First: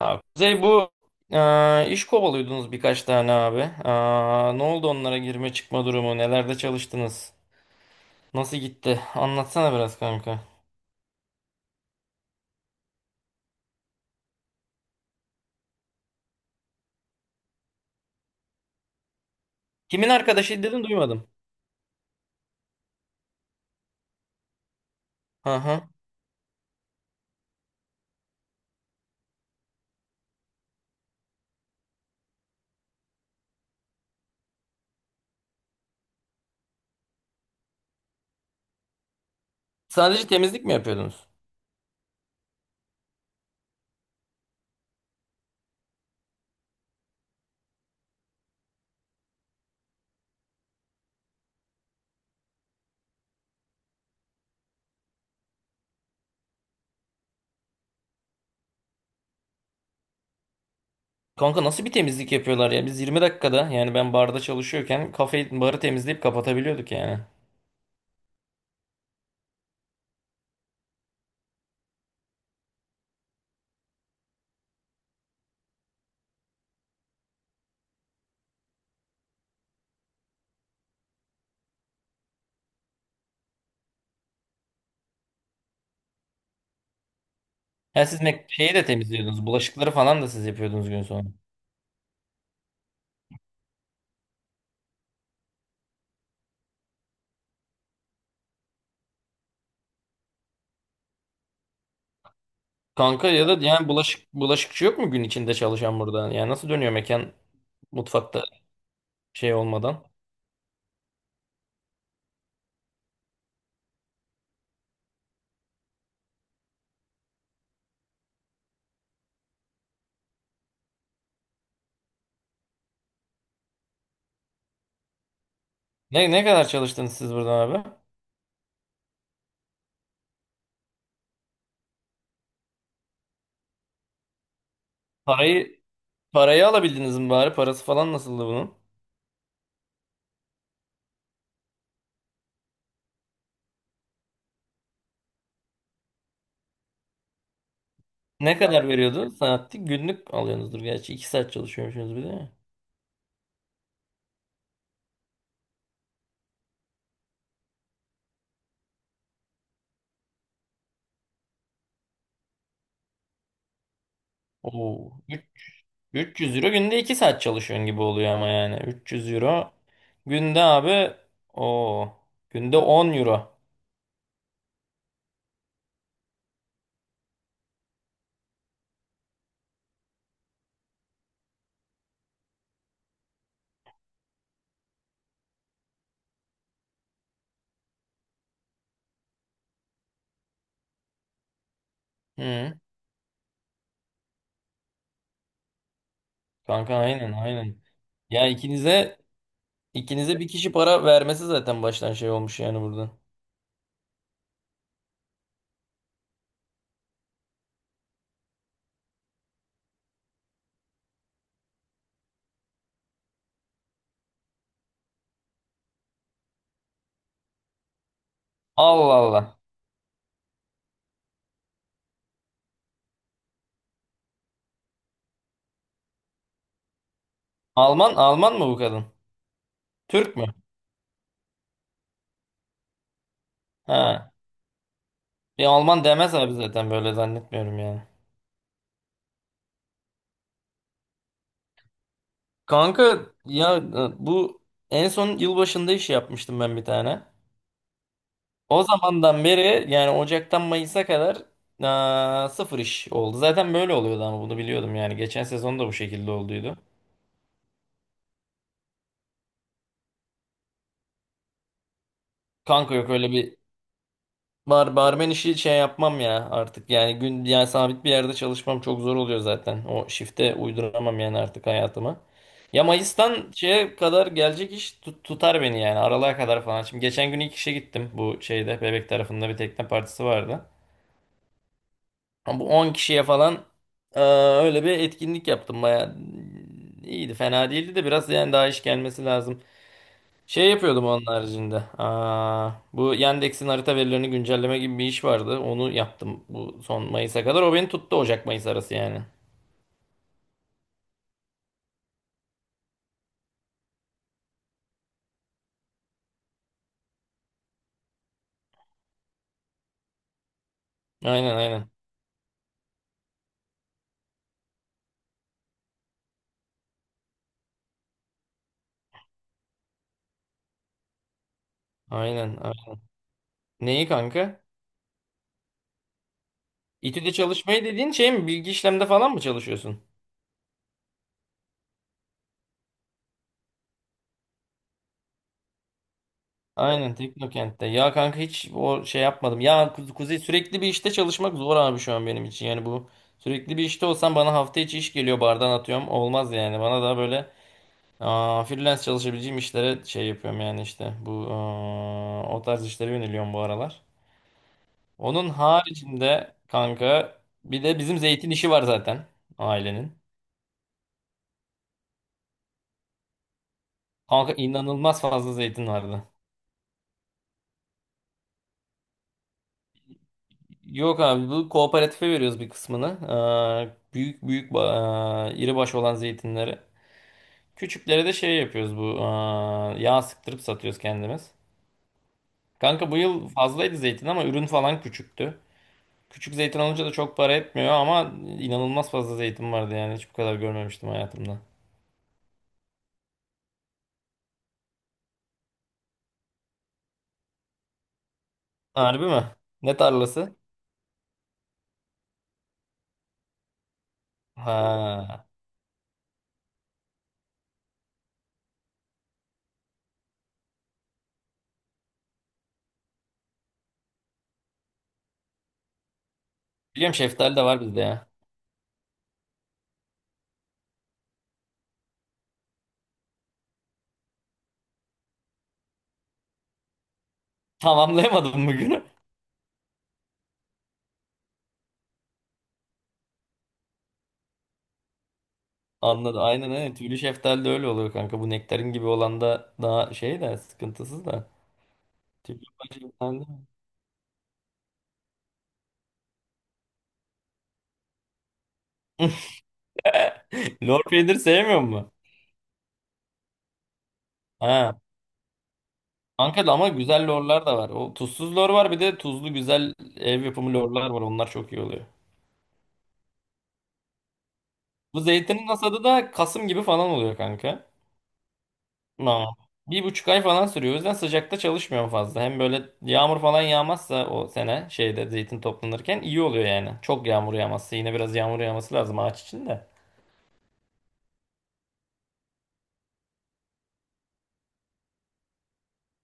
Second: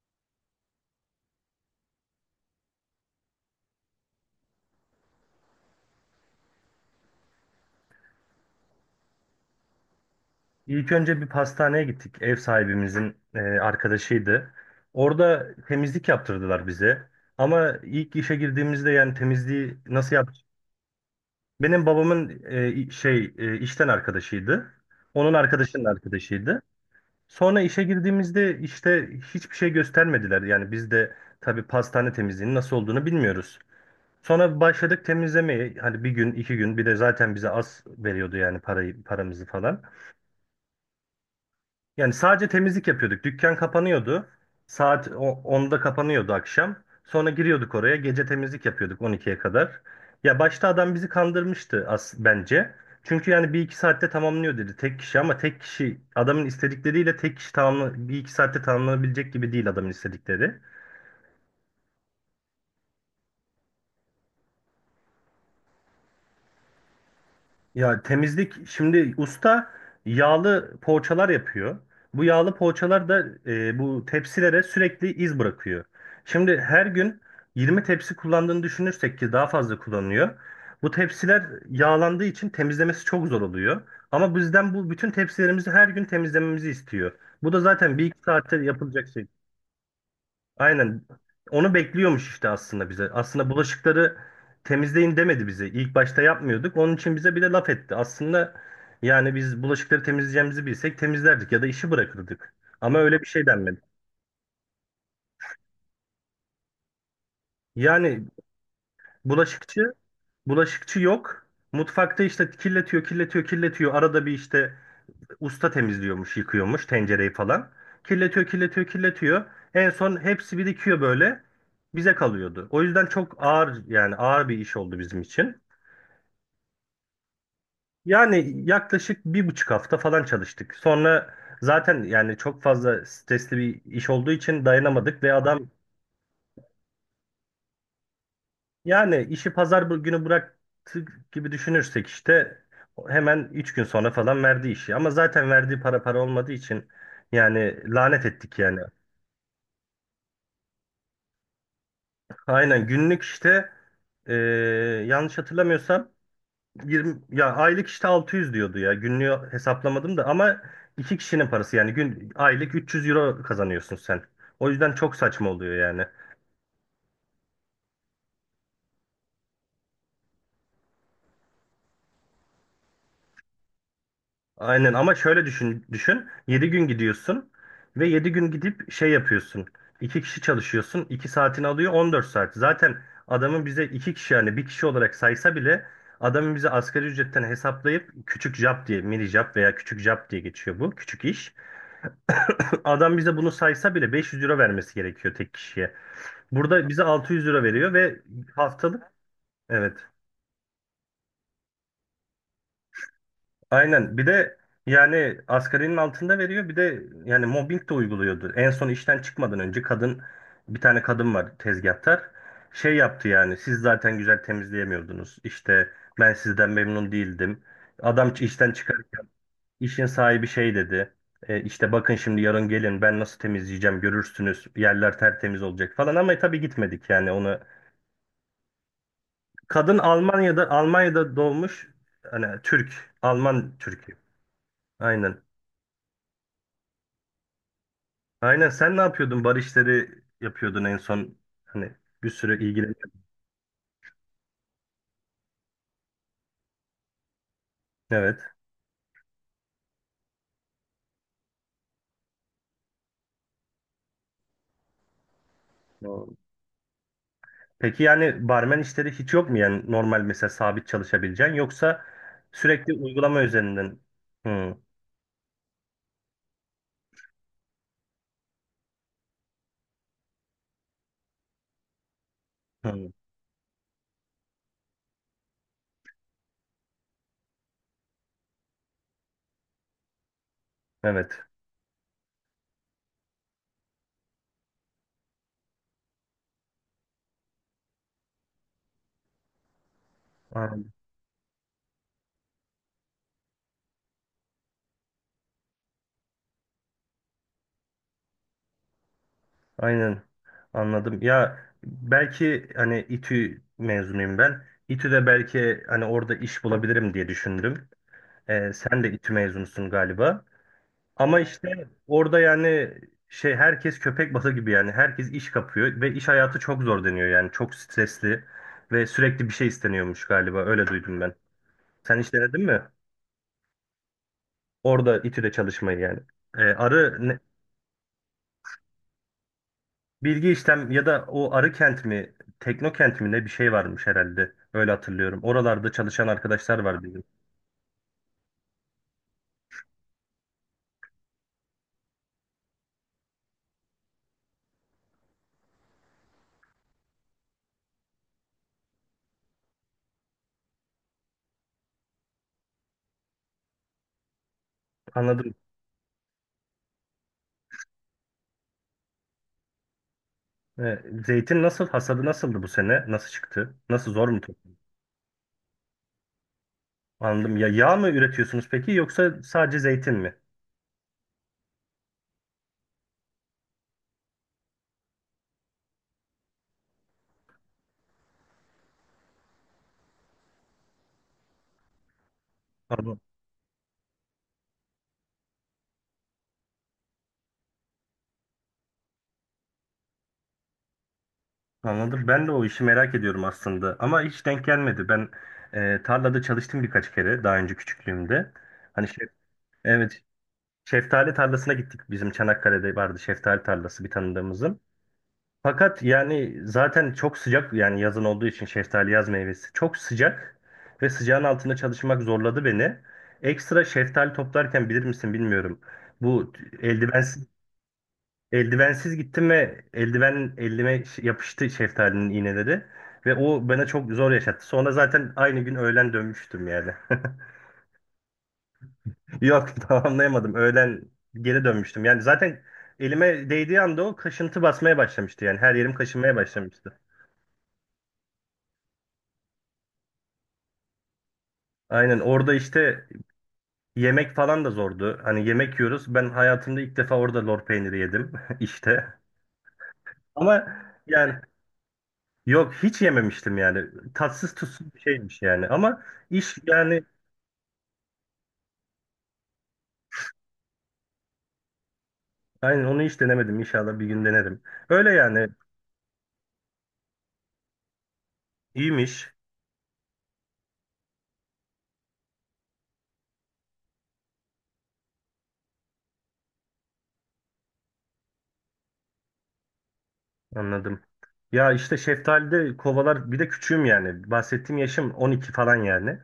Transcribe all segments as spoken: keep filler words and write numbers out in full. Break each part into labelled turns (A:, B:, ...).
A: Abi, Kuzey bu. e, iş kovalıyordunuz birkaç tane abi. E, ne oldu onlara girme çıkma durumu? Nelerde çalıştınız? Nasıl gitti? Anlatsana biraz kanka.
B: İlk önce bir pastaneye gittik. Ev sahibimizin e, arkadaşıydı. Orada temizlik yaptırdılar bize. Ama ilk işe girdiğimizde yani temizliği
A: Kimin
B: nasıl yap?
A: arkadaşı dedin, duymadım.
B: Benim babamın e, şey e, işten arkadaşıydı. Onun
A: Hı hı.
B: arkadaşının arkadaşıydı. Sonra işe girdiğimizde işte hiçbir şey göstermediler. Yani biz de tabii pastane temizliğinin nasıl olduğunu bilmiyoruz. Sonra başladık temizlemeye. Hani bir gün, iki gün, bir de zaten bize az veriyordu yani parayı, paramızı falan.
A: Sadece temizlik mi yapıyordunuz?
B: Yani sadece temizlik yapıyorduk. Dükkan kapanıyordu. Saat o- onda kapanıyordu akşam. Sonra giriyorduk oraya. Gece temizlik yapıyorduk on ikiye kadar. Ya başta adam bizi kandırmıştı as bence. Çünkü yani bir iki saatte tamamlıyor dedi tek kişi, ama tek kişi adamın istedikleriyle tek kişi tamamla, bir iki saatte tamamlanabilecek gibi değil adamın istedikleri.
A: Kanka, nasıl bir temizlik yapıyorlar ya? Biz 20 dakikada, yani ben barda çalışıyorken kafeyi, barı temizleyip kapatabiliyorduk yani.
B: Ya temizlik şimdi usta yağlı poğaçalar yapıyor. Bu yağlı poğaçalar da e, bu tepsilere sürekli iz bırakıyor. Şimdi her gün yirmi tepsi kullandığını düşünürsek, ki daha fazla kullanıyor. Bu tepsiler yağlandığı için temizlemesi çok zor oluyor. Ama bizden bu bütün tepsilerimizi her gün temizlememizi istiyor. Bu da zaten bir
A: Ya
B: iki
A: siz mek-
B: saatte
A: şeyi de
B: yapılacak şey.
A: temizliyordunuz. Bulaşıkları falan da siz yapıyordunuz
B: Aynen.
A: gün sonra.
B: Onu bekliyormuş işte aslında bize. Aslında bulaşıkları temizleyin demedi bize. İlk başta yapmıyorduk. Onun için bize bir de laf etti. Aslında yani biz bulaşıkları temizleyeceğimizi bilsek temizlerdik ya da işi bırakırdık. Ama öyle bir
A: Kanka
B: şey
A: ya da
B: denmedi.
A: yani bulaşık, bulaşıkçı yok mu gün içinde çalışan burada? Yani nasıl dönüyor mekan
B: Yani
A: mutfakta? Şey
B: bulaşıkçı,
A: olmadan.
B: bulaşıkçı yok. Mutfakta işte kirletiyor, kirletiyor, kirletiyor. Arada bir işte usta temizliyormuş, yıkıyormuş tencereyi falan. Kirletiyor, kirletiyor, kirletiyor. En son hepsi birikiyor böyle. Bize kalıyordu. O yüzden çok ağır, yani ağır bir iş oldu bizim için.
A: Ne ne kadar çalıştınız siz buradan abi?
B: Yani yaklaşık bir buçuk hafta falan çalıştık. Sonra zaten yani çok fazla stresli bir iş olduğu için dayanamadık ve adam,
A: Parayı parayı alabildiniz mi bari? Parası falan nasıldı bunun?
B: yani işi pazar bu- günü bıraktık gibi düşünürsek, işte hemen üç gün sonra falan verdi işi. Ama zaten verdiği para para olmadığı için yani lanet
A: Ne
B: ettik yani.
A: kadar veriyordu? Saatlik günlük alıyorsunuzdur gerçi. iki saat çalışıyormuşsunuz bir de, ya.
B: Aynen günlük işte, e, yanlış hatırlamıyorsam yirmi, ya aylık işte altı yüz diyordu ya. Günlüğü hesaplamadım da, ama iki kişinin parası yani gün aylık üç yüz euro kazanıyorsun sen. O yüzden
A: Oo.
B: çok saçma
A: Üç-
B: oluyor yani.
A: 300 euro günde iki saat çalışıyorsun gibi oluyor ama yani. üç yüz euro günde abi, o günde on euro.
B: Aynen, ama şöyle düşün, düşün. Yedi gün gidiyorsun ve yedi gün gidip şey yapıyorsun. İki kişi çalışıyorsun. İki saatini alıyor on dört saat. Zaten adamın bize iki kişi yani bir kişi olarak saysa bile, adamın bize asgari ücretten hesaplayıp küçük job diye, mini job veya küçük job diye geçiyor bu küçük iş.
A: Hı.
B: Adam bize bunu saysa bile beş yüz euro vermesi gerekiyor tek kişiye. Burada
A: Kanka,
B: bize
A: aynen
B: altı yüz euro
A: aynen.
B: veriyor ve
A: Ya
B: haftalık,
A: ikinize
B: evet.
A: ikinize bir kişi para vermesi zaten baştan şey olmuş yani burada.
B: Aynen. Bir de yani asgarinin altında veriyor. Bir de yani mobbing de uyguluyordu. En son işten çıkmadan önce kadın, bir tane kadın var tezgahtar. Şey yaptı yani, siz zaten güzel temizleyemiyordunuz. İşte ben sizden memnun değildim. Adam işten
A: Allah
B: çıkarken
A: Allah.
B: işin sahibi şey dedi. E, işte bakın şimdi, yarın gelin ben nasıl temizleyeceğim görürsünüz. Yerler tertemiz olacak falan, ama tabii gitmedik yani onu.
A: Alman Alman mı bu kadın?
B: Kadın
A: Türk mü?
B: Almanya'da Almanya'da doğmuş. Hani Türk, Alman Türk'ü.
A: Ha.
B: Aynen.
A: Bir Alman demez abi, zaten böyle zannetmiyorum yani.
B: Aynen, sen ne yapıyordun? Bar işleri yapıyordun en son. Hani bir sürü ilgileniyordun.
A: Kanka ya e, bu en son yılbaşında iş yapmıştım ben bir tane.
B: Evet.
A: O zamandan beri yani Ocak'tan Mayıs'a kadar aa, sıfır iş oldu. Zaten böyle oluyordu ama bunu biliyordum yani. Geçen sezon da bu şekilde
B: Doğru.
A: olduydu.
B: Peki yani barmen işleri hiç yok mu? Yani normal, mesela sabit çalışabileceğin, yoksa sürekli
A: Kanka yok öyle
B: uygulama
A: bir.
B: üzerinden. Hı,
A: Bar barmen işi şey yapmam ya artık, yani gün yani sabit bir yerde çalışmam çok zor oluyor zaten. O şifte uyduramam yani artık hayatıma. Ya
B: hı.
A: Mayıs'tan şeye kadar gelecek iş tut- tutar beni yani aralığa kadar falan. Şimdi geçen gün ilk işe gittim, bu şeyde Bebek tarafında bir tekne partisi vardı.
B: Evet.
A: Ama bu on kişiye falan eee, öyle bir etkinlik yaptım, baya iyiydi, fena değildi de biraz yani daha iş gelmesi lazım. Şey
B: Aynen.
A: yapıyordum onun haricinde. Aa, bu Yandex'in harita verilerini güncelleme gibi bir iş vardı. Onu yaptım bu son Mayıs'a kadar. O beni tuttu Ocak-Mayıs arası yani.
B: Aynen. Anladım. Ya belki hani İTÜ mezunuyum ben. İTÜ'de belki hani orada iş bulabilirim diye düşündüm. Ee, sen de İTÜ mezunusun galiba. Ama
A: Aynen
B: işte
A: aynen.
B: orada yani şey, herkes köpek balığı gibi, yani herkes iş kapıyor ve iş hayatı çok zor deniyor yani, çok stresli ve sürekli bir şey isteniyormuş galiba, öyle duydum ben. Sen hiç
A: Aynen
B: denedin mi?
A: aynen. Neyi kanka?
B: Orada İTÜ'de çalışmayı yani. Ee, arı
A: İTÜ'de
B: ne-
A: çalışmayı dediğin şey mi? Bilgi işlemde falan mı çalışıyorsun?
B: bilgi işlem ya da o arı kent mi, Teknokent mi, ne bir şey varmış herhalde, öyle hatırlıyorum. Oralarda çalışan arkadaşlar var
A: Aynen,
B: bizim.
A: Teknokent'te. Ya kanka hiç o şey yapmadım. Ya Ku- Kuzey, sürekli bir işte çalışmak zor abi şu an benim için. Yani bu sürekli bir işte olsam, bana hafta içi iş geliyor bardan, atıyorum, olmaz yani. Bana daha böyle. Aa, freelance çalışabileceğim işlere şey yapıyorum, yani işte bu aa, o tarz işlere yöneliyorum bu aralar. Onun
B: Anladım.
A: haricinde kanka bir de bizim zeytin işi var zaten, ailenin.
B: Ee, zeytin nasıl, hasadı nasıldı bu sene? Nasıl çıktı? Nasıl, zor mu?
A: Kanka inanılmaz fazla zeytin vardı.
B: Anladım. Ya yağ mı üretiyorsunuz peki, yoksa sadece zeytin mi?
A: Yok abi, bu kooperatife veriyoruz bir kısmını. Aa, büyük büyük ba- aa, iri baş olan zeytinleri. Küçükleri de şey yapıyoruz, bu aa, yağ sıktırıp satıyoruz kendimiz. Kanka bu
B: Anladım.
A: yıl fazlaydı zeytin ama ürün falan küçüktü. Küçük zeytin alınca da çok para etmiyor ama inanılmaz fazla zeytin vardı yani. Hiç bu kadar görmemiştim hayatımda.
B: Anladım. Ben de o işi merak ediyorum aslında. Ama hiç denk gelmedi. Ben e, tarlada çalıştım birkaç kere daha önce, küçüklüğümde. Hani
A: Harbi
B: şef,
A: mi? Ne
B: evet,
A: tarlası?
B: şeftali tarlasına gittik. Bizim Çanakkale'de vardı şeftali tarlası, bir tanıdığımızın.
A: Ha.
B: Fakat yani zaten çok sıcak yani, yazın olduğu için, şeftali yaz meyvesi, çok sıcak ve sıcağın altında çalışmak zorladı beni. Ekstra şeftali toplarken bilir misin bilmiyorum. Bu
A: Biliyorum,
B: eldivensiz
A: şeftali de var bizde ya.
B: Eldivensiz gittim ve eldiven elime ş- yapıştı, şeftalinin iğneleri. Ve o bana çok zor yaşattı. Sonra zaten aynı gün öğlen dönmüştüm yani.
A: Tamamlayamadım bugünü.
B: Yok, tamamlayamadım. Öğlen geri dönmüştüm. Yani zaten elime değdiği anda o kaşıntı basmaya başlamıştı. Yani her yerim kaşınmaya
A: Anladım. Aynen aynen.
B: başlamıştı.
A: Tüylü şeftali de öyle oluyor kanka. Bu nektarin gibi olan da daha şey de, sıkıntısız da.
B: Aynen orada
A: Tüylü şeftali
B: işte
A: de-
B: yemek falan da zordu. Hani yemek yiyoruz. Ben hayatımda ilk defa orada lor peyniri yedim işte. Ama
A: Lor peynir
B: yani,
A: sevmiyor mu?
B: yok hiç yememiştim yani. Tatsız tuzsuz
A: Ha.
B: bir şeymiş yani. Ama iş
A: Kanka da ama
B: yani.
A: güzel lorlar da var. O tuzsuz lor var, bir de tuzlu güzel ev yapımı lorlar var. Onlar çok iyi oluyor.
B: Aynen, onu hiç denemedim. İnşallah bir gün denerim. Öyle
A: Bu
B: yani,
A: zeytinin hasadı da Kasım gibi falan oluyor kanka.
B: iyiymiş.
A: Tamam. Bir buçuk ay falan sürüyor. O yüzden sıcakta çalışmıyorum fazla. Hem böyle yağmur falan yağmazsa o sene şeyde zeytin toplanırken iyi oluyor yani. Çok yağmur yağmazsa, yine biraz yağmur yağması lazım ağaç için de.
B: Anladım. Ya işte şeftalide kovalar, bir de küçüğüm yani. Bahsettiğim yaşım on iki falan yani.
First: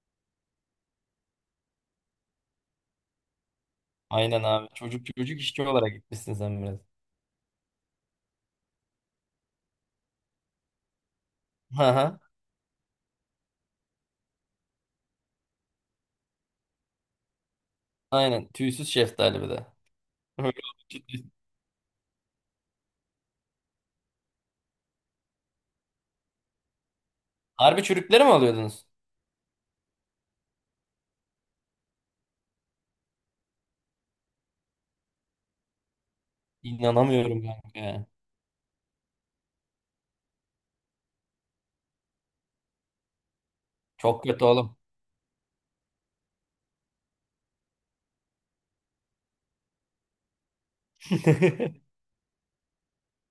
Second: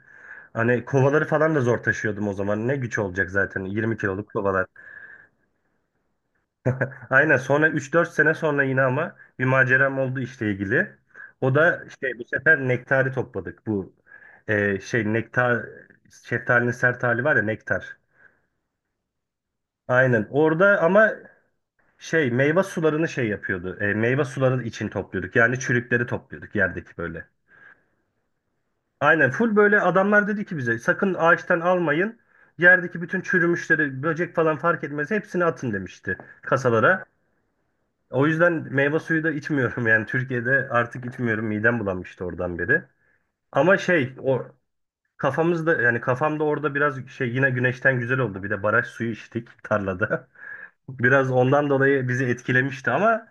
B: Hani kovaları falan da zor taşıyordum o zaman. Ne güç olacak zaten yirmi kiloluk
A: Aynen
B: kovalar.
A: abi. Çocuk, çocuk işçi olarak gitmişsin sen biraz.
B: Aynen, sonra üç dört sene sonra yine ama bir maceram oldu işle ilgili. O da işte
A: Aha.
B: bu sefer nektarı topladık. Bu e, şey nektar, şeftalinin sert hali var ya, nektar.
A: Aynen. Tüysüz şeftali bir de.
B: Aynen
A: Öyle
B: orada, ama
A: olmuş.
B: şey meyve sularını şey yapıyordu. E, meyve suları için topluyorduk. Yani çürükleri topluyorduk, yerdeki böyle.
A: Harbi çürükleri mi alıyordunuz?
B: Aynen, full böyle, adamlar dedi ki bize sakın ağaçtan almayın. Yerdeki bütün çürümüşleri, böcek falan fark etmez, hepsini atın demişti kasalara.
A: İnanamıyorum kanka.
B: O yüzden meyve suyu da içmiyorum yani Türkiye'de, artık içmiyorum, midem bulanmıştı oradan beri. Ama şey,
A: Çok
B: o
A: kötü oğlum.
B: kafamızda yani kafamda orada biraz şey, yine güneşten güzel oldu, bir de baraj suyu içtik tarlada. Biraz ondan dolayı bizi etkilemişti, ama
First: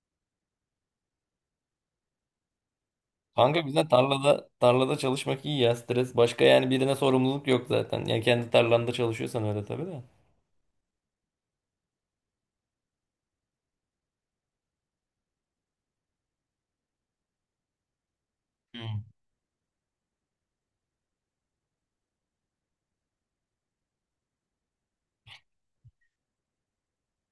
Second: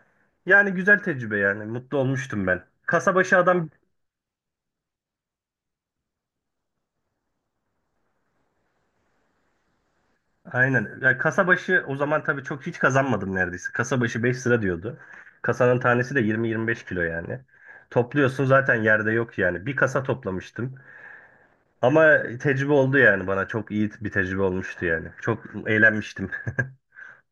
B: yani güzel tecrübe yani. Mutlu olmuştum ben. Kasabaşı
A: Kanka
B: adam
A: güzel, tarlada tarlada çalışmak iyi ya, stres başka yani, birine sorumluluk yok zaten. Yani kendi tarlanda çalışıyorsan öyle tabii de.
B: aynen. Yani kasabaşı, o zaman tabii çok hiç kazanmadım neredeyse. Kasabaşı beş lira diyordu. Kasanın tanesi de yirmi yirmi beş kilo yani. Topluyorsun, zaten
A: Hı.
B: yerde yok yani. Bir kasa toplamıştım. Ama tecrübe oldu yani bana. Çok iyi bir tecrübe olmuştu yani. Çok eğlenmiştim.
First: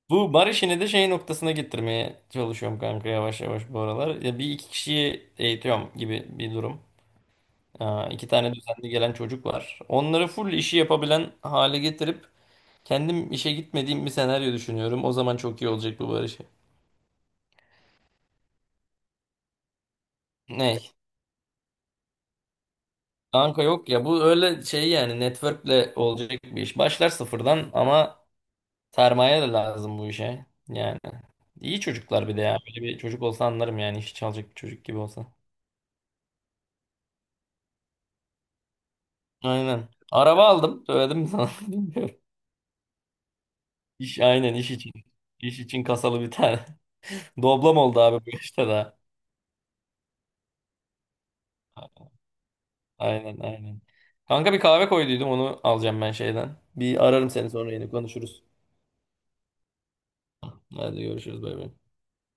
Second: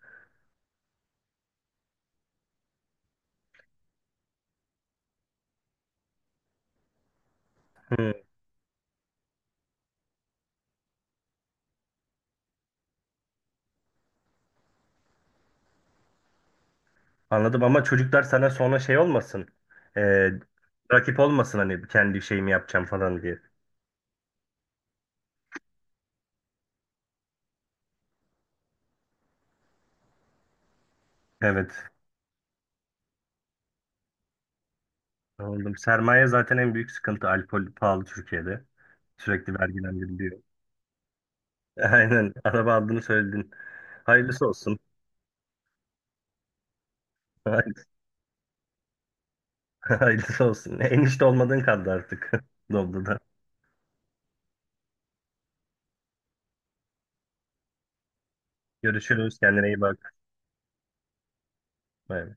A: Bu bar işini de şey noktasına getirmeye çalışıyorum kanka, yavaş yavaş bu aralar. Ya bir iki kişiyi eğitiyorum gibi bir durum. Aa,
B: Hı.
A: iki tane düzenli gelen çocuk var. Onları full işi yapabilen hale getirip kendim işe gitmediğim bir senaryo düşünüyorum. O zaman çok iyi olacak bu bar işi.
B: Anladım, ama çocuklar sana sonra şey olmasın. Ee,
A: Ne?
B: rakip olmasın, hani kendi şeyimi yapacağım falan diye.
A: Kanka yok ya, bu öyle şey, yani networkle olacak bir iş. Başlar sıfırdan ama. Sermaye de lazım bu işe. Yani
B: Evet.
A: iyi çocuklar bir de ya. Böyle bir çocuk olsa anlarım yani, işi çalacak bir çocuk gibi olsa.
B: Anladım. Sermaye zaten en büyük sıkıntı. Alkol pahalı Türkiye'de. Sürekli
A: Aynen.
B: vergilendiriliyor.
A: Araba aldım. Söyledim mi sana? Bilmiyorum.
B: Aynen. Araba aldığını söyledin.
A: İş,
B: Hayırlısı
A: aynen iş
B: olsun.
A: için. İş için kasalı bir tane. Doblam
B: Hayırlısı,
A: oldu abi bu işte daha.
B: hayırlısı olsun. Enişte olmadığın kaldı artık. Doldu da.
A: Aynen aynen. Kanka bir kahve koyduydum, onu alacağım ben şeyden. Bir ararım seni, sonra yine konuşuruz.
B: Görüşürüz. Kendine iyi bak.
A: Hadi görüşürüz, bay bay.
B: Bay bay.